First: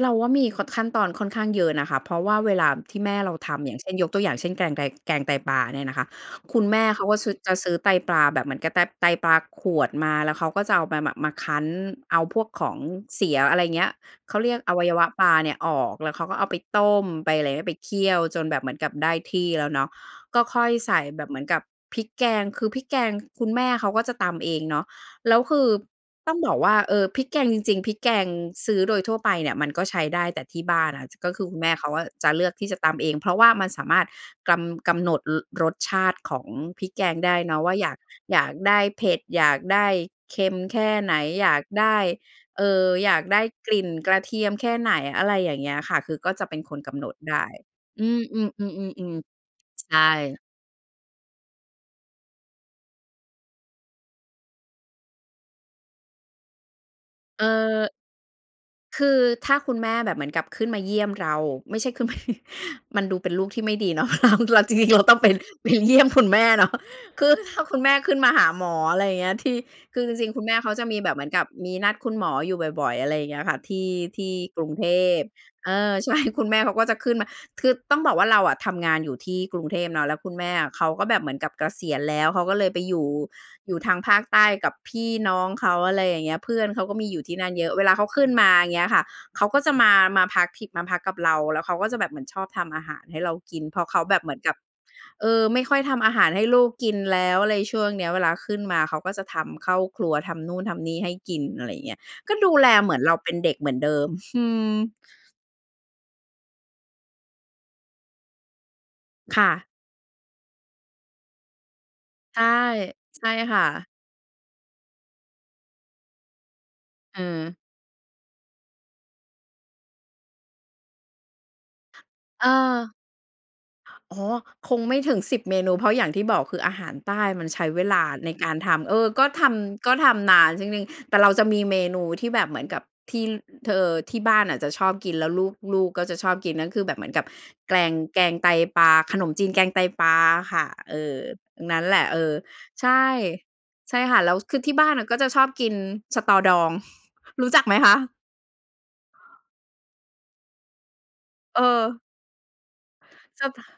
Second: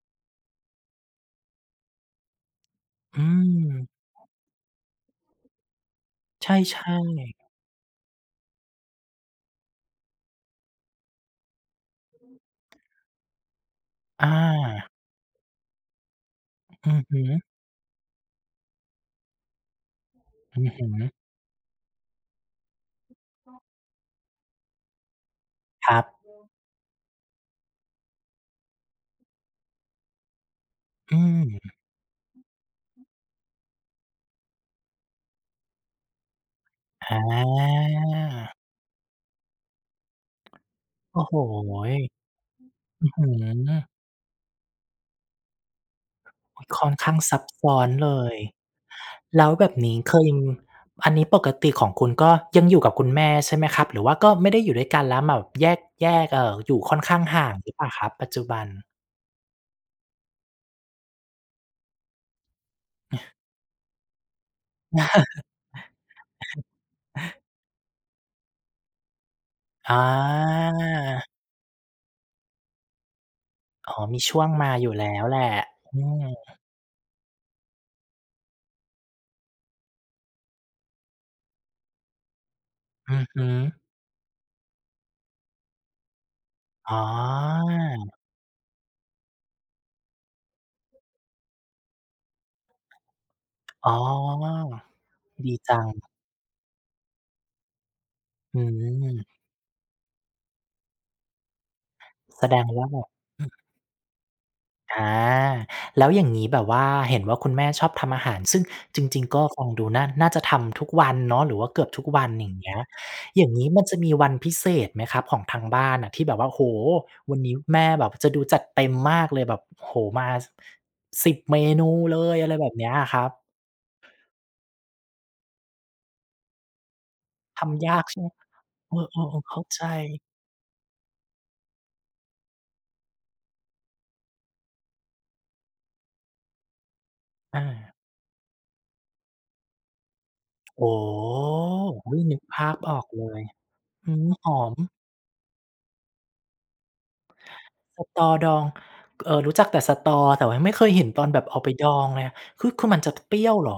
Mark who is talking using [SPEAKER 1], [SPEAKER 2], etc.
[SPEAKER 1] เราว่ามี ค ขั้นตอนค่อนข้างเยอะนะคะ เพราะว่าเวลาที่แม่
[SPEAKER 2] อื
[SPEAKER 1] เราทำ อย่างเช
[SPEAKER 2] ม
[SPEAKER 1] ่น ยกตัวอย่างเช่น แกงไก แกงไตปลาเนี่ยนะคะ
[SPEAKER 2] ใ
[SPEAKER 1] คุณแม
[SPEAKER 2] ช
[SPEAKER 1] ่
[SPEAKER 2] ่
[SPEAKER 1] เขาก็ชือ
[SPEAKER 2] ๆ
[SPEAKER 1] จะซื้อไตปลาแบบเหมือนกับแบบไตปลาขวดมา แล้วเขาก็จะเอามา ม มาคั้น เอาพวกของเสีย อะไรเงี้ย เขาเรียกอวั
[SPEAKER 2] อา
[SPEAKER 1] ยวะปลาเนี่ยออก แล้วเขาก็เอาไป
[SPEAKER 2] อ
[SPEAKER 1] ต
[SPEAKER 2] อื
[SPEAKER 1] ้
[SPEAKER 2] อ
[SPEAKER 1] ม
[SPEAKER 2] ฮ
[SPEAKER 1] ไป
[SPEAKER 2] ึ
[SPEAKER 1] อะไรนะ ไปเคี่ยวจนแบบเหมือนกับได้ที่แล้วเนาะ ก็ค
[SPEAKER 2] อื
[SPEAKER 1] ่อย
[SPEAKER 2] อฮึ
[SPEAKER 1] ใส่แบบเหมือนกับพริกแกง คือพริกแกง ค คุณแม่เขาก็จะตำเองเนาะ แล้วคือ
[SPEAKER 2] ครั
[SPEAKER 1] ต้อง
[SPEAKER 2] บ
[SPEAKER 1] บอกว่า เออ พริกแกงจริง ๆ พริกแกงซื้อโดยทั่วไปเนี่ยมันก็ใช้ได้ แต่ที่บ้านน่ะ ท
[SPEAKER 2] อื
[SPEAKER 1] ก็คือคุณแม่
[SPEAKER 2] ม
[SPEAKER 1] เขาอะจะเลือกที่จะตำเอง เพราะว่ามันสามารถกรำ กำหนด อ รสชาติของพริกแกงได้เนาะว่าอยาก อยาก
[SPEAKER 2] อา
[SPEAKER 1] ได้เผ็ด อยากได้เค็มแค่ไห
[SPEAKER 2] โ
[SPEAKER 1] น
[SPEAKER 2] อ้โฮ
[SPEAKER 1] อยาก
[SPEAKER 2] อ
[SPEAKER 1] ได้ เอ่อ
[SPEAKER 2] ื
[SPEAKER 1] อ
[SPEAKER 2] ้
[SPEAKER 1] ย
[SPEAKER 2] อ
[SPEAKER 1] า
[SPEAKER 2] ฮ
[SPEAKER 1] ก
[SPEAKER 2] ื
[SPEAKER 1] ได้กลิ่
[SPEAKER 2] อ
[SPEAKER 1] นกระเทียมแค่ไหน อะไรอย่างเงี้ยค่ะ คือก็จะเป็
[SPEAKER 2] อ
[SPEAKER 1] น
[SPEAKER 2] ้อ
[SPEAKER 1] คน
[SPEAKER 2] ค่
[SPEAKER 1] ก
[SPEAKER 2] อน
[SPEAKER 1] ำ
[SPEAKER 2] ข
[SPEAKER 1] หน
[SPEAKER 2] ้
[SPEAKER 1] ด
[SPEAKER 2] าง
[SPEAKER 1] ไ
[SPEAKER 2] ซ
[SPEAKER 1] ด
[SPEAKER 2] ับ
[SPEAKER 1] ้
[SPEAKER 2] ซ้อน
[SPEAKER 1] อื
[SPEAKER 2] เลย
[SPEAKER 1] ม ๆ ๆ
[SPEAKER 2] แล้วแบบ
[SPEAKER 1] ๆ ๆ ใ
[SPEAKER 2] น
[SPEAKER 1] ช
[SPEAKER 2] ี้เคย
[SPEAKER 1] ่
[SPEAKER 2] ม อันนี้ปกติของคุณก็ยังอยู่กับคุณแม่ ใช่ไหมครับ หรือว่าก็ไม่ได้อยู่ด้วยกัน แล้วมาแบบแยก แยก เอ่อ อยู่ค่อนข้างห่างหรือเปล่า
[SPEAKER 1] เออ
[SPEAKER 2] ครับ ปัจจุบัน?
[SPEAKER 1] คือถ้าคุณแม่แบบเหมือนกับขึ้นมาเยี่ยมเรา ไม่ใช่ขึ้นมา มันดูเป็นลูกที่ไม่ดีเนาะ เรา เราจริง ๆ เราต้องไป ไปเยี่ยมคุณแม่เนาะ คือถ้าคุณแม่ขึ้นมาหาหมอ อะไรอย่างเงี้ย ที่
[SPEAKER 2] อ
[SPEAKER 1] คือจริง ๆ คุณแม่เขาจะมีแบบเหม
[SPEAKER 2] า
[SPEAKER 1] ือนกับมีนัดคุณหมออยู่บ่อย ๆ อะไรอย่างเงี้ยค่ะ ที่
[SPEAKER 2] อ๋อ ม
[SPEAKER 1] ท
[SPEAKER 2] ี
[SPEAKER 1] ี
[SPEAKER 2] ช
[SPEAKER 1] ่
[SPEAKER 2] ่วง
[SPEAKER 1] กร
[SPEAKER 2] ม
[SPEAKER 1] ุ
[SPEAKER 2] า
[SPEAKER 1] งเท
[SPEAKER 2] อยู่แล้
[SPEAKER 1] พ
[SPEAKER 2] วแหละ
[SPEAKER 1] เออ
[SPEAKER 2] อื
[SPEAKER 1] ใช่
[SPEAKER 2] ม
[SPEAKER 1] คุณแม่เขาก็จะขึ้นมา คือต้องบอกว่าเราอะทำงานอยู่ที่กรุงเทพเนาะ แล้วคุณแม่อะ เขาก็แบบเหมือนกับเกษียณแล้ว เขาก็เลยไปอยู่
[SPEAKER 2] อือฮึ
[SPEAKER 1] อยู่ทางภาคใต้กับพี่น้องเขา อะไรอย่างเงี้ย เพื่อนเขา
[SPEAKER 2] อ
[SPEAKER 1] ก
[SPEAKER 2] ๋
[SPEAKER 1] ็
[SPEAKER 2] อ
[SPEAKER 1] มีอยู่ที่นั่นเยอะ เวลาเขาขึ้นมา อย่างเงี้ยค่ะ เขาก็จะมา มาพักที่ มาพักกับเรา แล้วเขาก็จะแบบเหมือนชอบทำอาหารให้เรากิน เพราะ
[SPEAKER 2] อ๋อ
[SPEAKER 1] เขาแบบเหมือนกับ เออ
[SPEAKER 2] ดี
[SPEAKER 1] ไม่
[SPEAKER 2] จ
[SPEAKER 1] ค่
[SPEAKER 2] ั
[SPEAKER 1] อย
[SPEAKER 2] ง
[SPEAKER 1] ทำอาหารให้ลูกกินแล้ว อะไรช่วงเนี้ย เวลาขึ
[SPEAKER 2] อื
[SPEAKER 1] ้นมาเขาก็จะ
[SPEAKER 2] ม
[SPEAKER 1] ทำ เข้าครัวทำนู่นทำนี่ให้กิน อะไรอย่างเงี้ย ก็
[SPEAKER 2] แส
[SPEAKER 1] ดู
[SPEAKER 2] ด
[SPEAKER 1] แ
[SPEAKER 2] ง
[SPEAKER 1] ล
[SPEAKER 2] ว่
[SPEAKER 1] เ
[SPEAKER 2] า
[SPEAKER 1] หมื
[SPEAKER 2] ห
[SPEAKER 1] อ
[SPEAKER 2] ม
[SPEAKER 1] น
[SPEAKER 2] ด
[SPEAKER 1] เราเป็น
[SPEAKER 2] อื
[SPEAKER 1] เด็
[SPEAKER 2] ม
[SPEAKER 1] กเหมือนเดิม อืม
[SPEAKER 2] อา แล้วอย่างงี้แบบว่า เห็นว่าคุณแม่ชอบทำอาหาร ซึ่งจริง ๆ ก
[SPEAKER 1] ค
[SPEAKER 2] ็
[SPEAKER 1] ่
[SPEAKER 2] ฟ
[SPEAKER 1] ะ
[SPEAKER 2] ังดูน่า น่าจะทำทุกวันเนาะ หรือว่าเกือบทุกวัน
[SPEAKER 1] ใช่
[SPEAKER 2] อย่างเงี้ย
[SPEAKER 1] ใช่
[SPEAKER 2] อย่า
[SPEAKER 1] ค
[SPEAKER 2] งง
[SPEAKER 1] ่
[SPEAKER 2] ี้ม
[SPEAKER 1] ะ
[SPEAKER 2] ันจะมีวันพิเศษไหมครับของทางบ้านน่ะที่แบบว่า โอ้โฮ
[SPEAKER 1] เ
[SPEAKER 2] วันน
[SPEAKER 1] ออ
[SPEAKER 2] ี้แม่แบบจะดูจัดเต็มมากเลยแบบ โอ้โฮ มา ส 10 เมนูเลย
[SPEAKER 1] เอ
[SPEAKER 2] อะไรแบบ
[SPEAKER 1] อ
[SPEAKER 2] เนี้ยอะครับ
[SPEAKER 1] โอ้โฮ! คงไม่ถึง 10 เมนู เพราะอย่างที่บอก คืออาหารใต้มันใช
[SPEAKER 2] ท
[SPEAKER 1] ้เว
[SPEAKER 2] ำย
[SPEAKER 1] ล
[SPEAKER 2] า
[SPEAKER 1] า
[SPEAKER 2] กใช่ไห
[SPEAKER 1] ใ
[SPEAKER 2] ม
[SPEAKER 1] น
[SPEAKER 2] คร
[SPEAKER 1] ก
[SPEAKER 2] ับ?
[SPEAKER 1] ารทำ เ
[SPEAKER 2] เ
[SPEAKER 1] ออ
[SPEAKER 2] อ
[SPEAKER 1] ก็
[SPEAKER 2] อ
[SPEAKER 1] ท
[SPEAKER 2] ๆ ๆ เข้าใจ
[SPEAKER 1] ำ ก็ทำนาน จริง ๆ แต่เราจะมีเมนูที่แบบเหมือนกับที่ ล ท เออ ที่บ้านน่ะจะชอบกิน แล้วลูก ลูกก็จะชอบกิน นั่นคือแบบเหมือนกับ
[SPEAKER 2] อา
[SPEAKER 1] แกลง แกงไตปลา ขนมจีนแกงไตปลาอะค่ะ
[SPEAKER 2] โอ้
[SPEAKER 1] เอ
[SPEAKER 2] โฮ!
[SPEAKER 1] อ นั้นแหละ
[SPEAKER 2] อุ
[SPEAKER 1] เ
[SPEAKER 2] ๊
[SPEAKER 1] อ
[SPEAKER 2] ย
[SPEAKER 1] อ
[SPEAKER 2] นึกภาพ
[SPEAKER 1] ใช
[SPEAKER 2] ออ
[SPEAKER 1] ่
[SPEAKER 2] กเลย
[SPEAKER 1] ใช่
[SPEAKER 2] อื
[SPEAKER 1] ค่ะ
[SPEAKER 2] ม
[SPEAKER 1] แล้ว
[SPEAKER 2] ห
[SPEAKER 1] ค
[SPEAKER 2] อ
[SPEAKER 1] ือที
[SPEAKER 2] ม
[SPEAKER 1] ่บ้านน่ะก็จะชอบกินสะตอดอง รู้จักไหมคะ?
[SPEAKER 2] สะตอดอง ก เออ รู้จักแต่สะตอ แต่ว่ายังไม่เคยเห็นตอนแบบเอ
[SPEAKER 1] เ
[SPEAKER 2] าไปดอ
[SPEAKER 1] ออ
[SPEAKER 2] งเลยอะ คือ คือมันจะ ท เปรี
[SPEAKER 1] ช
[SPEAKER 2] ้
[SPEAKER 1] อบ
[SPEAKER 2] ยว
[SPEAKER 1] ท
[SPEAKER 2] เหร
[SPEAKER 1] า
[SPEAKER 2] อ?